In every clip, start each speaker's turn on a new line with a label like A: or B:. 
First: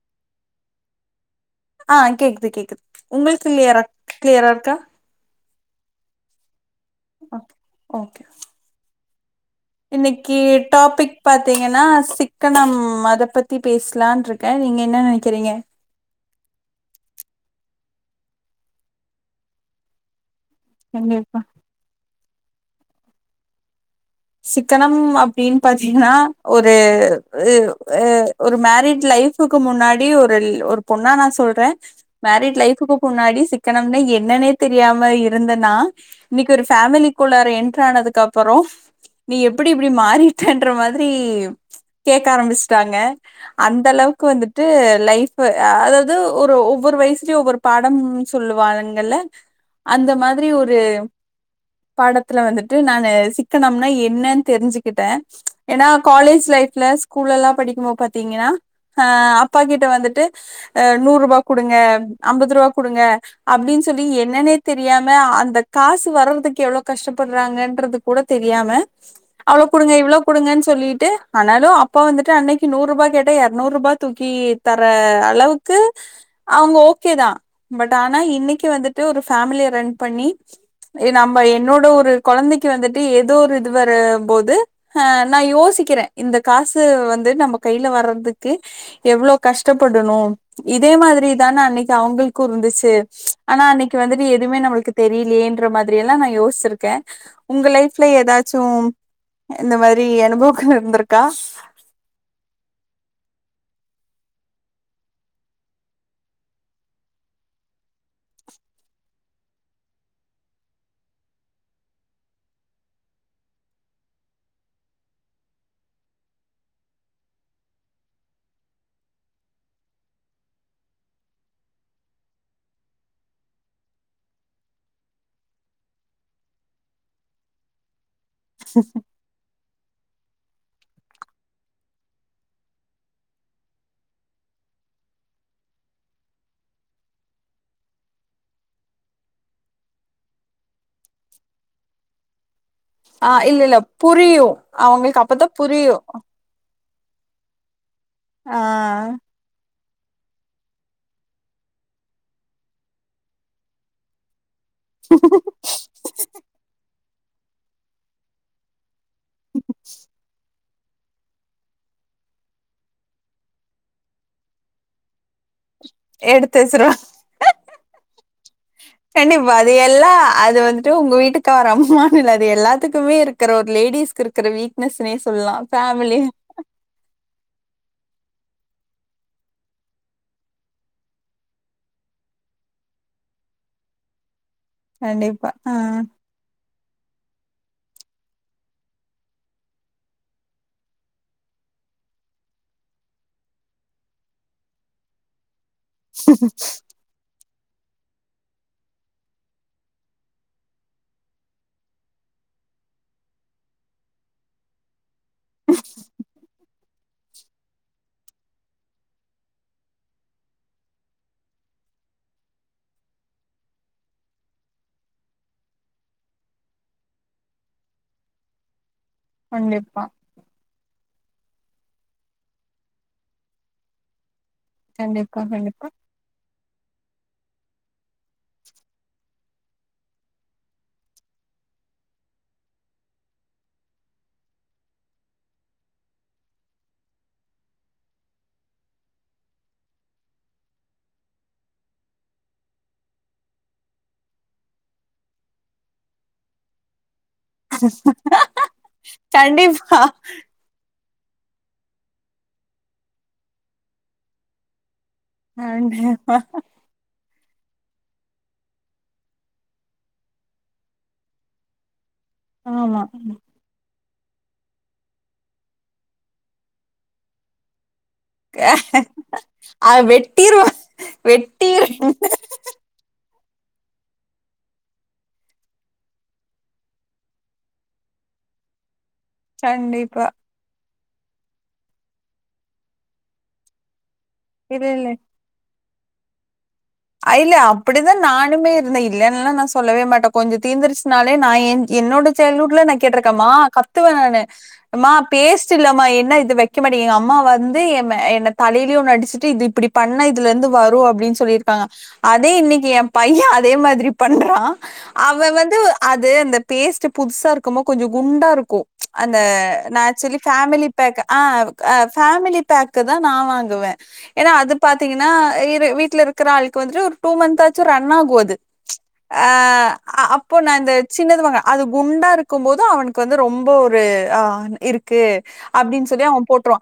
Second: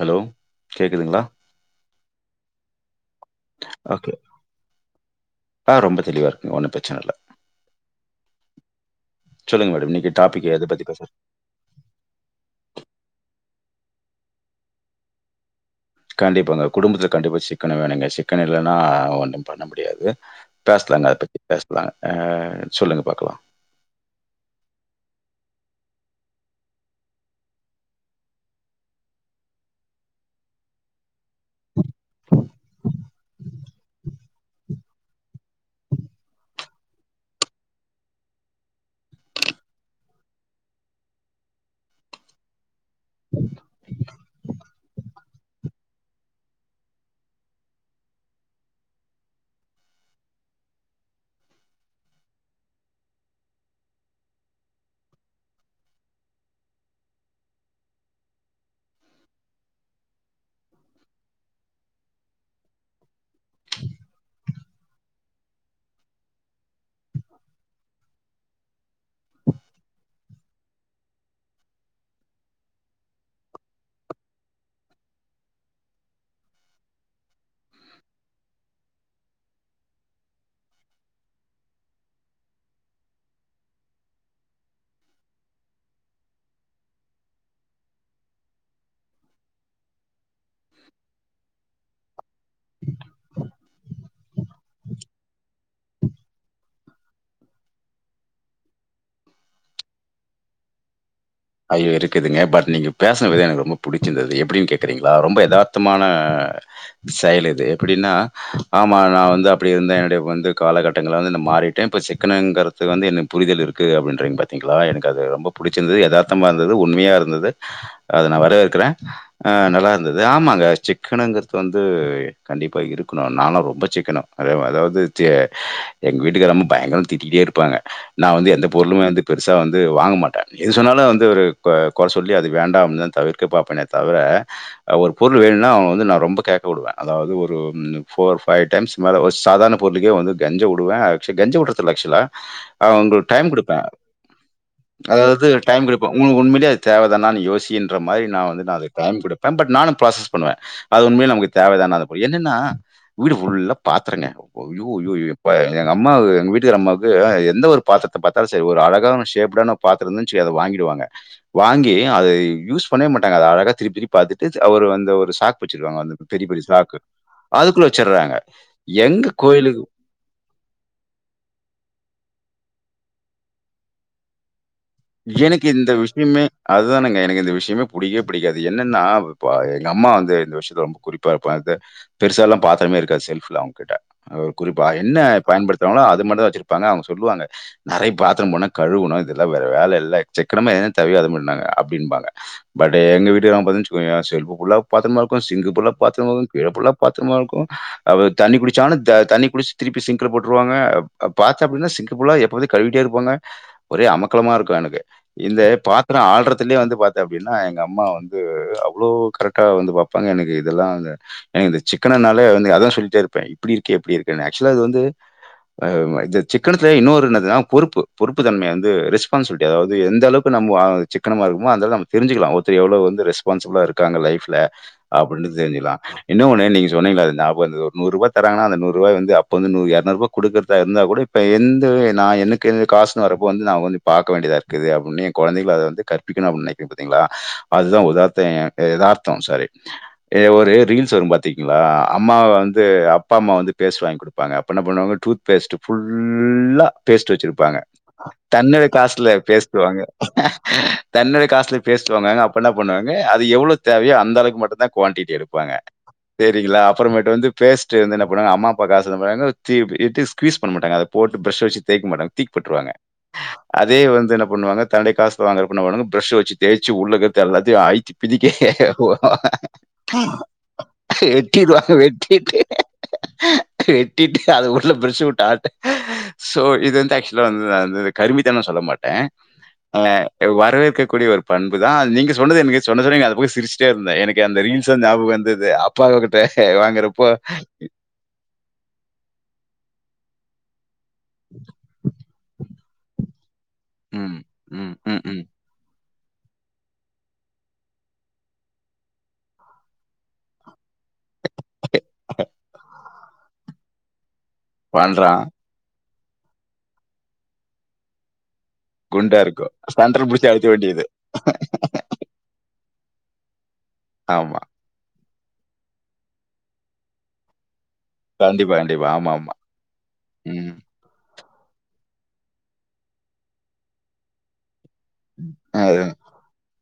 A: Hello கேட்குதுங்களா
B: ஆ கேக்குது கேக்குது உங்களுக்கு கிளியரா
A: ஓகே
B: கிளியரா இருக்கா
A: ஆ ரொம்ப தெளிவா இருக்கு ஒன்னும் பிரச்சனை இல்ல
B: ஓகே ஓகே
A: சொல்லுங்க மேடம் இன்னிக்கு
B: இன்னைக்கு
A: டாபிக் எத பத்தி பேசர
B: டாபிக் பாத்தீங்கன்னா சிக்கனம் அத பத்தி பேசலான்ருக்கேன் நீங்க என்ன நினைக்கிறீங்க
A: கண்டிப்பாங்க குடும்பத்துல கண்டிப்பாக குடும்பத்துல கண்டிப்பா சிக்கன வேணுங்க சிக்கன இல்லைன்னா ஒன்னும் பண்ண முடியாது பேசலாங்க அதை பற்றி
B: கண்டிப்பா
A: பேசலாங்க அ சொல்லுங்கள் பாக்கலாம்
B: சிக்கனம் அப்டின்னு பாத்தீங்கன்னா ஒரு எ ஒ ஒரு மேரேஜ் லைஃப்க்கு முன்னாடி ஒரு ஒரு பொண்ணா நான் சொல்றேன் மேரேஜ் லைஃப்க்கு முன்னாடி சிக்கனம்ன என்னான்னே தெரியாம இருந்த நா இன்னிக்கு ஒரு ஃபேமிலிக்குள்ளார என்டர் ஆனதுக்கு அப்பறோ நீ எப்டி இப்டி மாறிட்டன்ற மாதிரி கேக்க ஆரம்பிச்சுட்டாங்க அந்த அளவுக்கு வந்துட்டு லைஃப் அதாவது ஒரு ஒவ்வொரு வயசுலயும் ஒவ்வொரு படம் சொல்லுவாங்கல அந்த மாதிரி ஒரு பாடத்துல வந்துட்டு நாங்க சிக்கனம்னா என்னன்னு தெரிஞ்சுக்கிட்ட ஏன்னா காலேஜ் லைப்ல ஸ்கூல்ல எல்லாம் படிக்கும்போ பாத்தீங்கன்னா அ அப்பா கிட்ட வந்துட்டு அ நூறு ரூபா குடுங்க அம்பது ரூபா குடுங்க அப்டின்னு சொல்லி என்னன்னே தெரியாம அந்த காசு வர்றதுக்கு எவ்ளோ கஷ்டப்படுறாங்கன்றது கூட தெரியாம அவ்ளோ குடுங்க இவ்ளோ குடுங்கன்னு சொல்லிட்டு ஆனாலும் அப்பா வந்துட்டு அன்னைக்கு நூறுரூபாய் கேட்டா இரநூறுபாய் தூக்கி தர அளவுக்கு அவுங்க ஓகே தான் பட் ஆனா இன்னிக்கு வந்துட்டு ஒரு ஃபேமிலிய ரன் பண்ணி இது நம்ம என்னோட ஒரு கொழந்தைக்கு வந்துட்டு ஏதோ ஒரு இது வரும்போது அ நான் யோசிக்கிறே இந்த காசு வந்து நம்ம கையில வர்றதுக்கு எவ்ளோ கஷ்டப்படணு இதே மாரிதான அன்னைக்கு அவுங்களுக்கு இருந்துச்சு ஆனா அன்னைக்கு வந்துட்டு எதுமே நம்மளுக்கு தெரியலயேன்ற மாரி எல்லா நா யோசிச்சிருக்க உங்க லைஃப் ல எதாச்சு இந்த மாரி அனுபவங்கள் இருந்திருக்கா
A: அ இருக்குதுங்க பட் நீங்க பேசன விதோ எனக்கு ரொம்ப புடிச்சிருந்தது எப்டின்னு கேக்கறீங்ளா ரொம்ப எதார்த்தமான சைலன்ட் எப்டினா ஆமா நா வந்து அப்டி இருந்த என்னுடைய வந்து காலகட்டங்கள வந்து நா மாறிட்ட இப்ப சிக்கனங்கறது இது வந்து என்ன புரிதல் இருக்கு அப்டின்றீங்க பாத்தீங்ளா எனக்கு அது ரொம்ப புடிச்சிருந்துது எதார் த்தமா இருந்தது உண்மயா இருந்தது அத நா வரவேற்கிற அ நல்லா இருந்தது ஆமாங்க சிக்கனுங்கிறது வந்து கண்டிப்பா இருக்கணு நா எல்லா ரொம்ப சிக்கனோ அதா அதாவது எங்க வீட்டுக்காரம்மா பயங்கரமா திட்டிட்டே இருப்பாங்க நா வந்து பொருளுமே வந்து பெருசா வந்து வாங்க மாட்ட எது சொன்னாலு து ஒரு கொற சொல்லி அது வேண்டாம்னுதா தவிர்க்க பாப்பேனே தவிர ஒரு பொருள் வேணுனா அவ வந்து நா ரொம்ப கேக்க விடுவ அதாவது ஒரு ஃபோர் ஃபைவ் டைம்ஸ் மேல ஸ் ஒரு சாதாரண பொருளுக்கே வந்து கெஞ்ச வுடுவ அக்சு கெஞ்ச விடறதில்ல அக்சுலா
B: ஆ இல்ல இல்ல புரியு அவுங்களுக்கு அப்பதா புரியு
A: உண்மையிலே அது தேவ தானானு யோசின்ற மாரி நா
B: ஆ
A: வந்து நா அது டைம் குடுப் பயன்பாட் நானு ப்ராசஸ் பண்ணுவ அது உண்மையே நமக்கு தேவ தானா அந்த பொய் என்னனா வீடு ஃபுல்லா பாத்திரங்க அய்யோ அய்யோ எப்பா எங்க அம்மா எங்க வீட்டுக்கார அம்மாவுக்கு எந்த ஒரு பாத்திரத்த பாத்தாலு சரி ஒரு அழகான ஷேப்டான பாத்திரோ இருந்துச்சுவெயே அத வாங்கி வாங்கி அத யூஸ் பண்ணவே மாட்டாங்க அத அழகா திருப்பி திருப்பி பாத்துட்டு அவரு வந்த ஒரு சா வெச்சிருகாங்க அந்த பெரிய
B: எடுத்து
A: பெரிய
B: வச்சிருவா
A: ஸ்லாக்கு அதுக்குள்ள வெச்சுர்றாங்க எங்க கோயிலுக்
B: ட்டு உங்க வீட்டுக்கார அம்மானு இல்ல அது எல்லாத்துக்குமே இருக்கிற ஒரு லேடிஸ்க்கு இருக்கிற வீக் னஸ்னே சொல்லா ஃபேமிலி
A: அதுதானுங்க எனக்கு இந்த விஷ்யமே புடிக்கே புடிக்காது என்னனா இப்ப எங்க அம்மா வந்து இந்த விஷ்யத்துல ரொம்ப குறிப்பா இருப்பாங்க இத பெருசா எல்லா பாத்திரமே இருக்காது செல்ஃப்ல அவுங்கிட்ட அ குறிப்பா என்ன
B: கண்டிப்பா. ஆ
A: பயன்படுத்துவாங்ளோ அது மட்டுந்தா வெச்சிரு ப்பாங்க அவுங்க சொல்லுவங்க நெறயா பாத்திரம் போனா கழுவணு இதெல்லா வேற வேல இல்ல சிக்கனமா ஏன் தேவயோ அப்டின்பாங்க பட் எங்க வீட்டுகாரம்மா பாத்தியா வெச்சுக்கோயே செல்ஃப் ஃபுல்லா பாத்திரமா இருக்கு சிங்க் ஃபுல்லா பாத்திரமா இருக்கு [unintelligible] பாத்திரமா இருக்கு அவ தண்ணி குடிச்சானு த தண்ணி குடிச்சு திருப்பி சிங்குல போட்டுருவாங்க பாத்தா அப்டினா சிங்க் ஃபுல்லா எப்போது கழுவிட்டே இருப்பாங்க ஒரே அமக கலமா இருக்கு எனக்கு இந்த பாத்திரோ ஆள்றதிலே வந்து பா அப்டினா எங்க அம்மா வந்து அவ்ளோ கரெக்டா வந்து பாப்பாங்க எனக்கு இதெல்லா இந்த எனக்கு இந்த சிக்கனனாலே வந்து அதா சொல்லிட்டே இருப்பே இப்டி இருக்கே இப்டி இருக்கேன்னு ஆக்சுவலா அது வந்து அ இது சிக்கனத்துல இன்னொரு என்னதுனா பொறுப்பு பொறுப்பு தன்மய வந்து ரெஸ்பான்சிபிலிட்டி அதாது
B: கண்டிப்பா,
A: எந்த அளவு க்கு இப்ப நம்மோ சிக்கனமா இருக்கும்போது அதால நம்ம தெரிஞ்சிக்கலா ஒருத்தங்க எவ்ளோ வந்து ரெஸ்பான்சிபிளா இருக்காங்க லைஃப்ல
B: கண்டிப்பா,
A: அப்டின்னு
B: கண்டிப்பா.
A: தெரிஞ்சுகலா என்ன ஒன்னு நீங்க சொன்னீங்ளே அது நியாபோ வந்தது ஒரு நூறு ரூபா தராங்கனா அந்த நூறு ரூபா வந்து அப்ப வந்து நூ இரநூறு ரூபா கொடுக்கறதா இருந்தா கூட இப்ப எந்த நா எனக்கு காசுன்னு வரப்போ வந்து நா வந்து பாக்க வேண்டிதா இருக்குது அப்டின்னு என் குழந்தைகள அத வந்து கற்பிக்கணு அப்டின்னு நெனக்கிறீங்க பாத்தீங்ளா அதுதா உதார்த்த எதார்த்தோ சாரி ஏ ஒரு ரீல்ஸ் வரு பாத்திருக்கீங்களா அம்மாவ வந்து அப்பா அம்மா வந்து பேஸ்ட் வாங்கி குடுப்பாங்க அப்போ என்ன பண்ணுவாங்க டூ பேஸ்ட் ஃபுல்லா பேஸ்ட் வச்சிருப்பாங்க தன்னிலை லாஸ்ட்ல பேஸ்ட்டு
B: கண்டிப்பா,
A: வாங்க தன்னுடைய காசுல பேஸ்ட் வாங்கு வாங்க அப்ப என்ன பண்ணுவாங்க அது எவ்ளோ தேவயோ அந்த அளவுக்கு மட்டுந்தா குவான்டிட்டி இருக்கு பாங்க
B: கண்டிப்பா.
A: சேரிங்களா அப்ற மாட்டு வந்து பேஸ்ட்டு வந்து என்ன பண்ணுவாங்க அம்மா அப்பா காசு என்ன பண்ணுவாங்க [unintelligible] ட் ஸ் பீஸ் பண்ண மாட்டாங்க அத போட்டு் ப்ரஷ் ச வச்சு தேய்க்க மாட்டாங்க தூக் போட்டுருவாங்க
B: ஆமா.
A: அதே வந்து என்ன பண்ணுவாங்க தன்னுடை காசுல வாங்குறப்ப என்ன பண்ணுவாங்க பிரஷ்ச வச்சு தேய்ச்சு உள்ளக்கிறது எல்லாத்தையு அழிச்சி பிதுக்கே
B: அ வெட்டிருவாங்க. வெட்டிரு
A: வெட்டிருவாங்க வெட்டிட்டு வெட்டிட்டு அது உள்ள ப்ரஷ்சவுட்டு ஆட்டு சோ இது வந்து ஆக்சுவலா வந்து நா வந்து கருமின் லா நா சொல்ல மாட்டே அ
B: கண்டிப்பா.
A: வரவேற்கக் கூடிய ஒரு பண்புதா அது நீங்க சொன்னது எனக்கு சொன்னது நீங்க அந்த பக்கோ சிரிச் டே இருந்தே எனக்கு அந்த
B: இல்ல,
A: ரீல்ஸ்த
B: இல்ல.
A: ஞயாப வந்தது அப்பாகிட்ட வாங்குற
B: அ இல்ல அப்டிதா நானுமே இருந்தே இல்லன்னுல்லா நா சொல்லவே மாட்டே கொஞ்ச தீந்திருச் னாலே நா எ என்னோட சைல்ட்ஹூட்ல நா கேட்ருக்கே மா கத்துவே
A: ம்,
B: நானு
A: ம்,
B: அம்மா
A: ம், ம்.
B: பேஸ்ட் இல்லமா என்ன இது வக் க மாட்டீங்க எங்க அம்மா வந்து எ மே என்ன தலையிலே ஒன்னு அடிச்சுட்டு இது இப்டி பண்ணா இதுல இருந்து வரு அப்டின்னு சொல்லிரு ப்பாங்க அதே இன்னைக்கி எ பைய அதே மாதிரி பண்றா
A: பண்றான்.
B: அவே வந்து அது அந்த பேஸ்ட் புதுசா இருக்குமோ கொஞ்ச குண்டா இருக்கு அந்த
A: குண்டா இருக்கும்.
B: நா
A: சென்டர்
B: ஆக்சுவலி
A: புடிச்சு அடிக்க
B: ஃபேமிலி
A: வேண்டியது.
B: பேக் ஆ அ ஃபேமிலி பேக்க தா நா வாங்குவே ஏனா
A: ஆமா.
B: அது பாத்தீங்கன்னா இது வீட்ல இரு இருக்குற ஆளுக்கு வந்துடு ஒரு டூ மந்தாச்சு ரன் ஆகு அது
A: கண்டிப்பா, கண்டிப்பா. ஆமா,
B: அ
A: ஆமா.
B: அப்போ நா
A: ம்.
B: இந்த சின்னதுவங்க அது குண்டா இருக்கும் போது அவனுக்கு வந்து ரொம்போ ஒரு ஆ இருக் கு
A: அது
B: அப்டின் சொல்லி அவ போட் றுவ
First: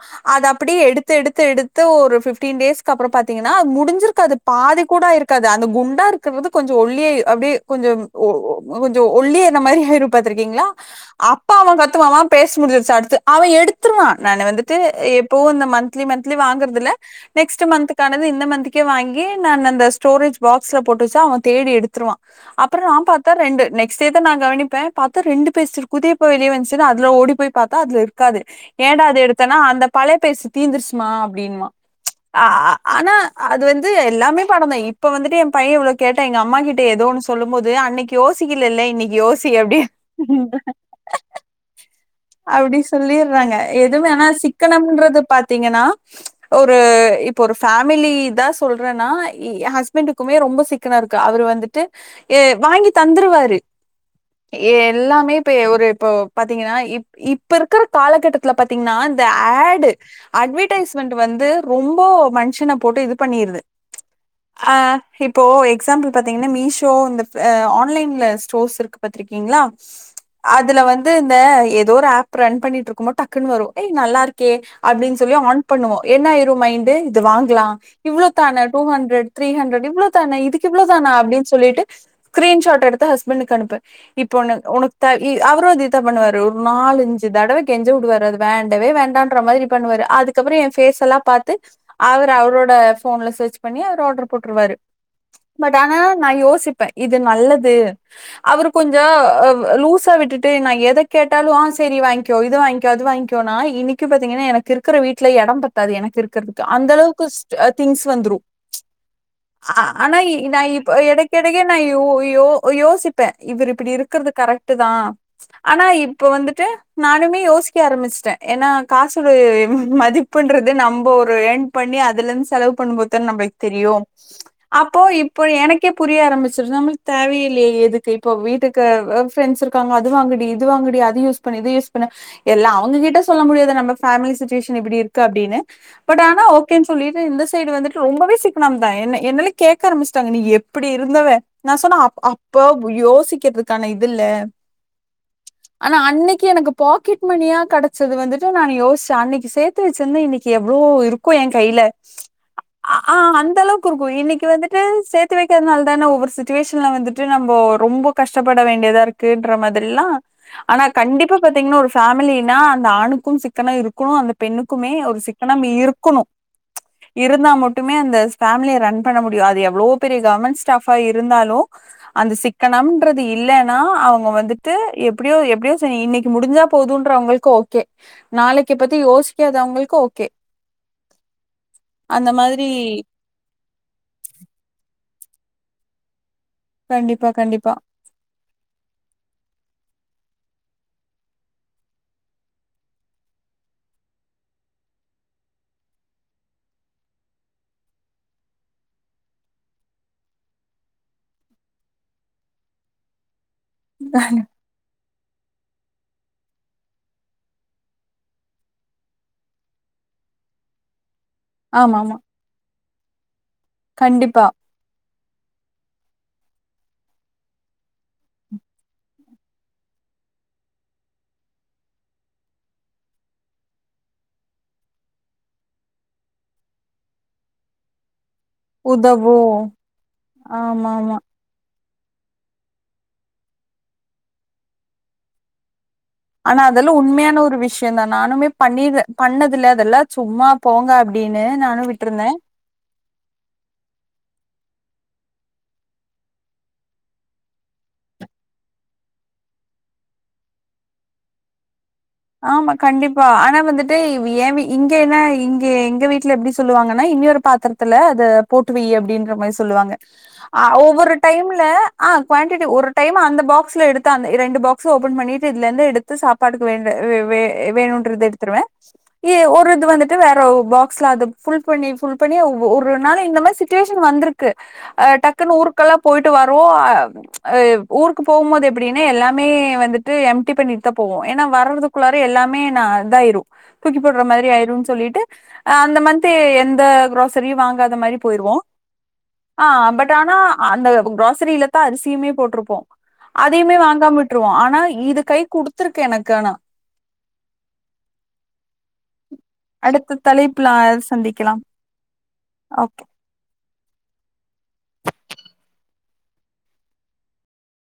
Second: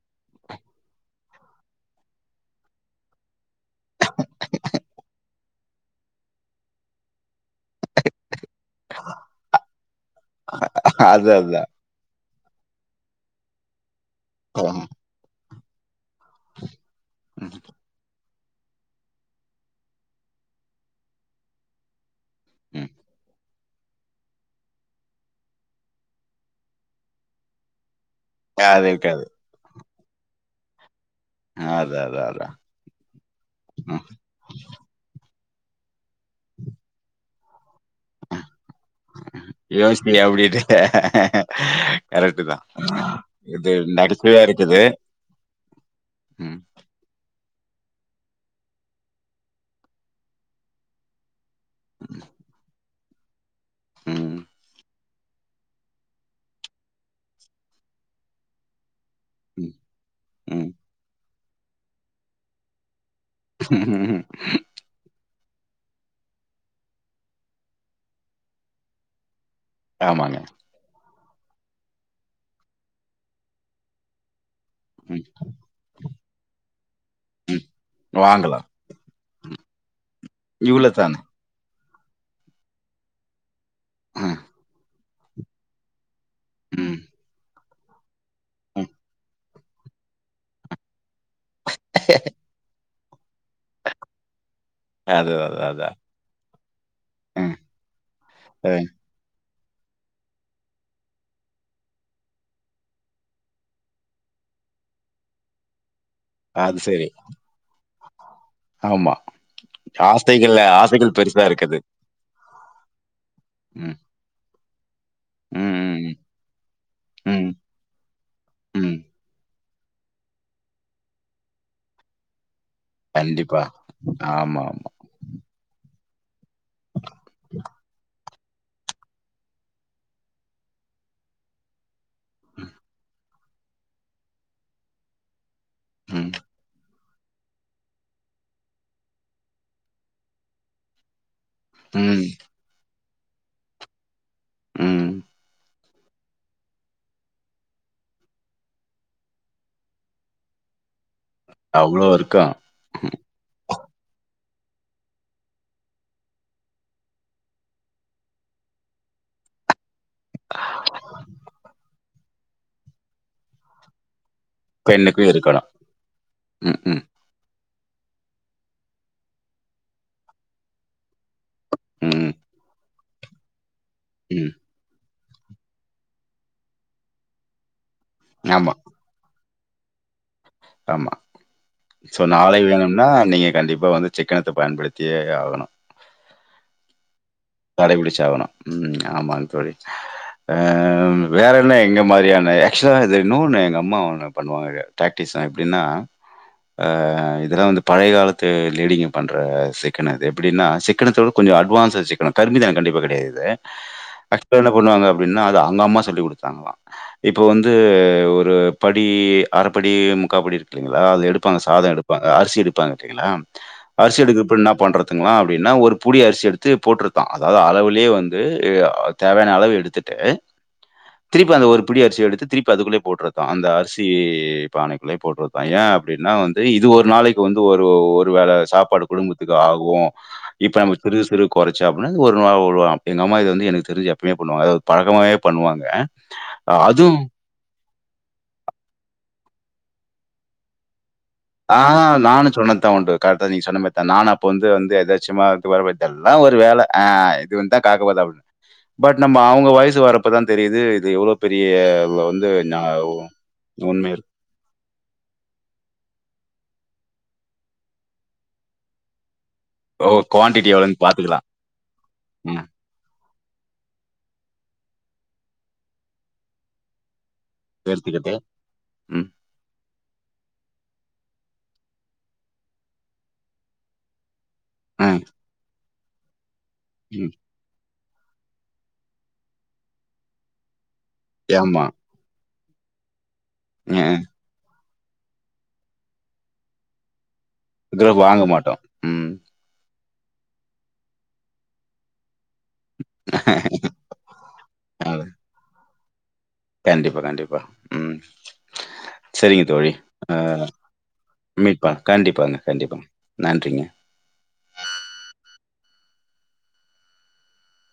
B: அப்டியே எடுத்து எடுத்து எடுத்து ஒரு பிஃப்டீன் டேசுக்கு அப்றோ பாத்தீங்கனா முடிஞ்சிருக்காது பாதி கூட இருக்காது அந்த குண்டா இருக்கறது கொஞ்சோ ஒல்லியாயி அப்டியே கொஞ்சம் ஓ ஓ கொஞ்சோ ஒல்லியான மாரி ஆயுரு பாத்திருக்கீங்ளா
A: அது
B: அப்ப
A: அதான்.
B: அவ கத் துவ அவ பேசி முடிஞ்சிருச்சு அடுத்து அவ எடுத்துருவா நானு வந்துட்டு
A: ம்.
B: எப்போ இந்த மந்த் மந்த்லி மந்திலி வாங்கறதுல நெக்ஸ்ட் மந்த்கானது இந்த மந்துக்கே வாங் ஏனா நா அந்த ஸ்டோரேஜ் பாக்ஸ்ல போட்டுச் வச்சா அவ தேடி எடுத்துருவா அப்றோ
A: ம்.
B: நா பாத்தா ரெண்டு நெக் சேத்து நா கவனிப்பே பாத்தா ரெண்டு பேஸ்டிருக்கு இதிய எப்ப வெளிய வந்துச்சு அதுல ஓடிப்போயி பாத்தா அதுல இருக் க்காது
A: அது
B: ஏண்டா அத
A: இருக்காது.
B: எடுத்தன்னா அந்த பழைய பேஸ்டு தீந்துருச்சுமா அப்டின்வா
A: அதான், அதான், அதான்.
B: ஆனா அது வந்
A: ம்.
B: எல்லாமே படந்தா இப்ப வந்துட்டு எ பைய இவ்ளோ கேட்ட எங்க அம்மா கிட்ட ஏதோ ஒன்னு சொல்லும்போது அன்னைக்கி யோசிக்கல்லல்ல இன்னைக் யோசி அப்டி
A: யோசி அப்டின்ட்டு. கரெக்ட்டு தான்.
B: அப்டி சொல்லிறாங்க
A: இது
B: எதுமே ஆனா
A: நகைச்சுவையா
B: சிக்
A: இருக்குது.
B: க்கம்ன்றது பாத்தீங்கன்னா
A: ம்.
B: ஒரு இப்போ ஒரு ஃபேமிலி தா சொல்றேன்னா எ ஹஸ்பெண்டுக்குமே ரொம்ப சிக்கன இருக்கு அவர் வந்துட்டு எ வாங்கித் தந்துருவாரு
A: ம்.
B: ஏ எல்லாமே இப்ப ஒரு இப்ப பாத்தீங்கன்னா இப் இப்ப இருக்கிற காலகட்டத்தில பாத்தீங்கன்னா இந்த
A: ம்.
B: அட்டு அட்வர்டைஸ்மெண்ட் வந்து ரொம்ப மனுஷன போட்டு இது பண்ணிருது
A: ம்.
B: ஆ இப்போ எக்ஸாம்பிள் பாத்தீங்கன்னா மீஷோ இந்த ஆன்லைன்ல ஸ்டோர்ஸ் இருக்கு பாத்திருக்கீங்ளா
A: ஆமாங்க.
B: அதுல வந் இது இந்த ஏதோ ஒரு ஆப் ரன் பண்ணிட்டு இருக்கம் போ டக்குன்ன வரு ஏய் நல்லா இருக்கே அப்டின்னு
A: ம்.
B: சொல்லி ஆன் பண்ணுவோ என்ன ஆயிரு மைண்ட்டு இது
A: ம்.
B: வாங்லா இவ்ள தானே
A: வாங்கலாம்.
B: டூ ஹண்ட்ரட்டு த்ரீ ஹண்ட்ரட்டு இவ்ள தானே இதுக்கு இவ்ளோ தானா அப்டினு சொல்லிட்டு ஸ்கரீன்ஷாட் எடுத்து ஹஸ்பண்ட்டுக்கு அனுப்பு இப்ப
A: ம்.
B: உன உனக் த இ அவரு அதே தா பண்ணுவாரு ஒரு
A: ம்.
B: நாலு அஞ்சு தடவ கெஞ்ச விடுவாரு அது வேண்டவே
A: ம்.
B: வேண்டான்ற மாதிரி பண்ணுவாரு அதுக்கப்பற எ ஃபேஸ் எல்லா பாத்து அவரு அவரோட ஃபோன்ல சர்ச் பண்ணி அவரு ஆர்டர் போட்ருவாரு
A: அதுதான், அதான்,
B: பட் ஆனா
A: அதான்.
B: நா யோசிப் பே இது
A: ம்.
B: நல்லது அவரு
A: ம்.
B: கொஞ்சோ அ அ லூசா விட்டுட்டு நா எத கேட்டாலு ஆ செரி வாங்க்கோ இது வாங்க்கோ அது வாங்க்கோனா இன்னைக்கு பாத்தீங்கன்னா எனக்கு இருக் குற வீட்ல எட பத்தாது எனக்கு இருக்குறதுக்கு
A: அது
B: அந்த
A: சரி.
B: அளவுக்கு ஸ்ட் திங்ஸ் வந்துரு
A: ஆமா
B: ஆ ஆனா இ நா
A: ஆசைகள்ல
B: இப்ப
A: ஆசைகள் பெருசா
B: எடைக்கெடைக்கே நா
A: இருக்குது.
B: யோ யோ யோசிப்பே இவரு
A: ம்.
B: இப்டி இருக்குறது கரெக் டுதா ஆனா
A: ம்,
B: இப்ப வந்துட்டு
A: ம்,
B: நானுமே
A: ம்,
B: யோசிக்க ஆரம்பிச் சுட்டே ஏன்னா
A: ம்.
B: காசு கொரு மதிப்புன்றது நம்ப ஒரு எர்ன் பண்ணி அதுல இருந்து செலவு பண்ணும்போது தானே நம்ப்ளுக்கு
A: கண்டிப்பா.
B: தெரியு
A: ஆமா, ஆமா.
B: அப்போ இப் போ எனக்கே புரிய ஆரம்பிச்சிரு நமள்க் தேவையே இல்லையே எதுக்கு இப்போ வீட்டுக்குஅ ஃப்ரெண்டஸ் இரு க்காங்க அது வாங்குடி இது வாங்குடி அது யூஸ் பண்ணு இது யூஸ் பண்ணு எல்லா அவங்ககிட்ட சொல்ல முடியாது நம்ம ஃபேமிலி சுச்சுவேஷன் எப்டி இருக்கு அப்டின்னு பட்
A: ம்,
B: ஆனா ஓகேனு சொல்லிட் டு இந்த சைடு வந்துட்டு ரொம்பவே சிக்கனம் தா என்ன என்னால கேக்க ஆரம்பிச்சுட்டாங்க நீ எப்படி இருந்தவ நா சொன்னே அப்
A: ம்,
B: அப்ப யோசிக்கிறதுக்கான இதுல்ல
A: ம்.
B: ஆனா அன்னைக்கு எனக்கு பாக்கெட் மணியா கெடச்சது வந்துட்டு நான் யோச்சே அன்னைக்கு சேத்து வெச்சிருந்தா இன்னைக்கு எவ்ளோ இரு க்கோ எ கையில
A: அவ்ளோ இருக்கா
B: ஆ அந்த அளவுக்கு இருக்கு இன்னைக்கு வந்துட்டு சேத்து வைக்கிறதுனால தானே ஒவ்வொரு சுட்டுவேஷன்ல வந்து ட்டு நம்பொ ரொம்ப கஷ்டப்பட வேண்டியதா இருக்குன்ற மாதிரிலா ஆனா கண்டிப்பா பாத்தீங்கன்னா ஒரு ஃபேமிலினா அந்த ஆணுக்கும் சிக்கன இருக்கு அந்த பெண்ணுக்குமே ஒரு
A: பெண்ணுக்கும்
B: சிக்கனம்
A: இருக்கணும்.
B: இருக்குனு
A: ம் ம்.
B: இருந்தா மட்டுமே அந்த ஃபேமிலிய ரன் பண்ண முடியு. அது எவ்ளோ பெரிய கவர்மெண்ட் ஸ்டாஃபா இருந்தாலு அந்த
A: ம்,
B: சிக்கனம்ன்றது இல்லைன்னா அவங்க
A: ம்.
B: வந்து. ட்டு எப்டியோ எப்டியோ சேரி இன்னைக்கு முடிஞ்சா போதுன்றவங்களுக்கு ஓகே
A: ஆமா,
B: நாளைக்க பத் தி யோசிக்காதவங்களுக்கு ஓகே.
A: ஆமா ஸோ
B: அந்த
A: நாளை
B: மாதிரி
A: வேணும்னா நீங்க கண்டிப்பா வந்து சிக்கனத்த பயன்படுத்தியே ஆகனு
B: கண்டிப்பா கண்டிப்பா.
A: கை புடிச்சாவனு ம் ஆமா தோழி. ஆ ம் வேற என்ன எங்க மாரியான ஆக்சுவலா இது இன்னொன்னு எங்க அம்மா ஒண்ணு பண்ணுவாங்க. பிராக்டிஸ்சா எப்டின்னா. ஆ இதெல்லா வந்து பழைய காலத்து லேடிங்க பண்ற சிக்கன இது எப்படின்னா சிக்கனத்த கொஞ்ச அட்வான்ஸ்சா சிக்கன கருமிதன கண்டிப்பா கெடையாது. பண்ணுவாங்க அப்டின்னா அது அங்க அம்மா சொல்லி குடுத்தாங்கலா இப்போ வந்து ஒரு படி அரபடி முக்கா படி இருக்குல்லீங்களா அது எடுப் பாங்க சாத
B: ஆமா ஆமா
A: எடுப்பாங்க அரிசி எடுப்பாங்க கேங்களா அரிசி
B: கண்டிப்பா
A: எடுக்கப்ப இன்னா. பண்றதுங்களா அப்டின்னா ஒரு புடி அரிசி எடுத்து போட்று பா அதாவது அளவுலேயே வந்து ஆ தேவையான அளவு எடுத்துட்டு. திருப்பி அந்த ஒரு புடி அரிசி எடுத்து திருப்பி அதுக்குள்ளயே போட்றதா அந்த அரிசி பானைக்குள்ளே. போட்டுறுதா பைய அப்டின்னா வந்து இது ஒரு நாளைக்கு வந்து ஒரு ஒரு வேல. சாப்பாடு
B: உதவு
A: குடும்பத்துக்கு ஆகு இப்ப
B: ஆமா
A: நம்மக்கு
B: ஆமா
A: சுறு. சே அப்டினா இது ஒரு நாள் ஓர் ரூவா. எங்கம்மா இது வந்து எனக்கு தெரிஞ்சு எப்பையுமே பண்ணுவாங்க அது அத பழக்கமாவே பண்ணுவாங்க.
B: ஆனா
A: அஹ்
B: அதெல்லா
A: அதுவும்
B: உண்மையான ஒரு விஷ்யோ தா நானுமே பண்ணிது பண்ணதில்ல அதெல்லா சும்மா போங்க. அப்டின்னு
A: ஆ
B: நானு விட்ருந்தே
A: நானு சொன்னத்தா உண்டு கரெக்ட்டா நீங்க சொன்ன மாரி தா நானு அப்ப வந்து வந்து எதாச்சி சும்மா இருந்து வரர்தெல்லா ஒரு வேல ஆ இது வந்தா காக்க போது அப்டின் பட் நம்ப அவுங்க வயசு வர்ரப்பதா தெரியுது இது எவ்ளோ பெரிய அளவுக்
B: ஆமா கண்டிப்பா ஆனா வந்துட்டு இவ்வி எயாவி இங்க என்ன இங்க எங்க வீட்ல எப்டி சொல்லுவாங்கன்னா இன்னியொரு பாத்துரத்துல அத போட்டு வெய்யி அப்டின்ற மாரி. சொல்லுவாங்க
A: ஓ
B: ஆ
A: குவான்டிட்டி எவ்வளோன்னு
B: ஒவ்வொரு
A: பாத்துக்கலாம்.
B: டைம்ல ஆ
A: ம்.
B: குவாண்டிட்டி ஓர் டைம் அந்த பாக்ஸ்ல எடுத்து அந்த ரெண்டு பாக்ஸ்சு ஓபன் பண்ணிட்டு இதுலேந்து எடுத்து சாப்பாடுக்கு வேண்ட வே வே வேணுன்றத
A: சேர்த்துக்கிட்டு
B: எடுத்துருவே
A: ம்
B: ஏ ஒரு இது வந்துட் வேற ஒரு பாக்ஸ்ல அத ஃபுல் பண்ணி ஃபுல் பண்ணி ஒவ் ஒரு நாள் இந்த மாரி சுச்சுவேஷன் வந்துருக் க்கு ஆ
A: ம்,
B: டக்குன்னு ஊருக்கெல்லா போயிட்டு வரவு
A: ம்.
B: ஊருக்கு போவும்மோது எப்டின்னு எல்லாமே வந்துட்டு எம்டி பண்ணிட்டு தா போவோ ஏன்னா
A: ஆமா
B: வர்றதுக்குள்ளாற. வந்து எல்லாமே நா இதாயிரு தூக்கி
A: ம்,
B: போட்ற மாரி ஆயிரும் சொல்லிட்டு. ஆ அந்த மந்த்து எந்த கிராசரியு வாங்காத மாரி
A: குரூப் வாங்க
B: போயிருவோ
A: மாட்டோம் ம்
B: ஆ பட் ஆனா அந்த கிராசரியில தா அரிசியுமே போட்டிருப்போ அதையுமே வாங்காம. விட்ருவோ ஆனா இது
A: அது
B: கை குடுத்துருக்க எனக்கு ஆனா.
A: கண்டிப்பா கண்டிப்பா ம் சேரிங்க தோழி
B: அடுத்த
A: ஆ
B: தலைப்புல சந்திக்கலாம்
A: மீட்பா கண்டிப்பாங்க
B: ஓகே
A: கண்டிப்பாங்க நன்றிங்க.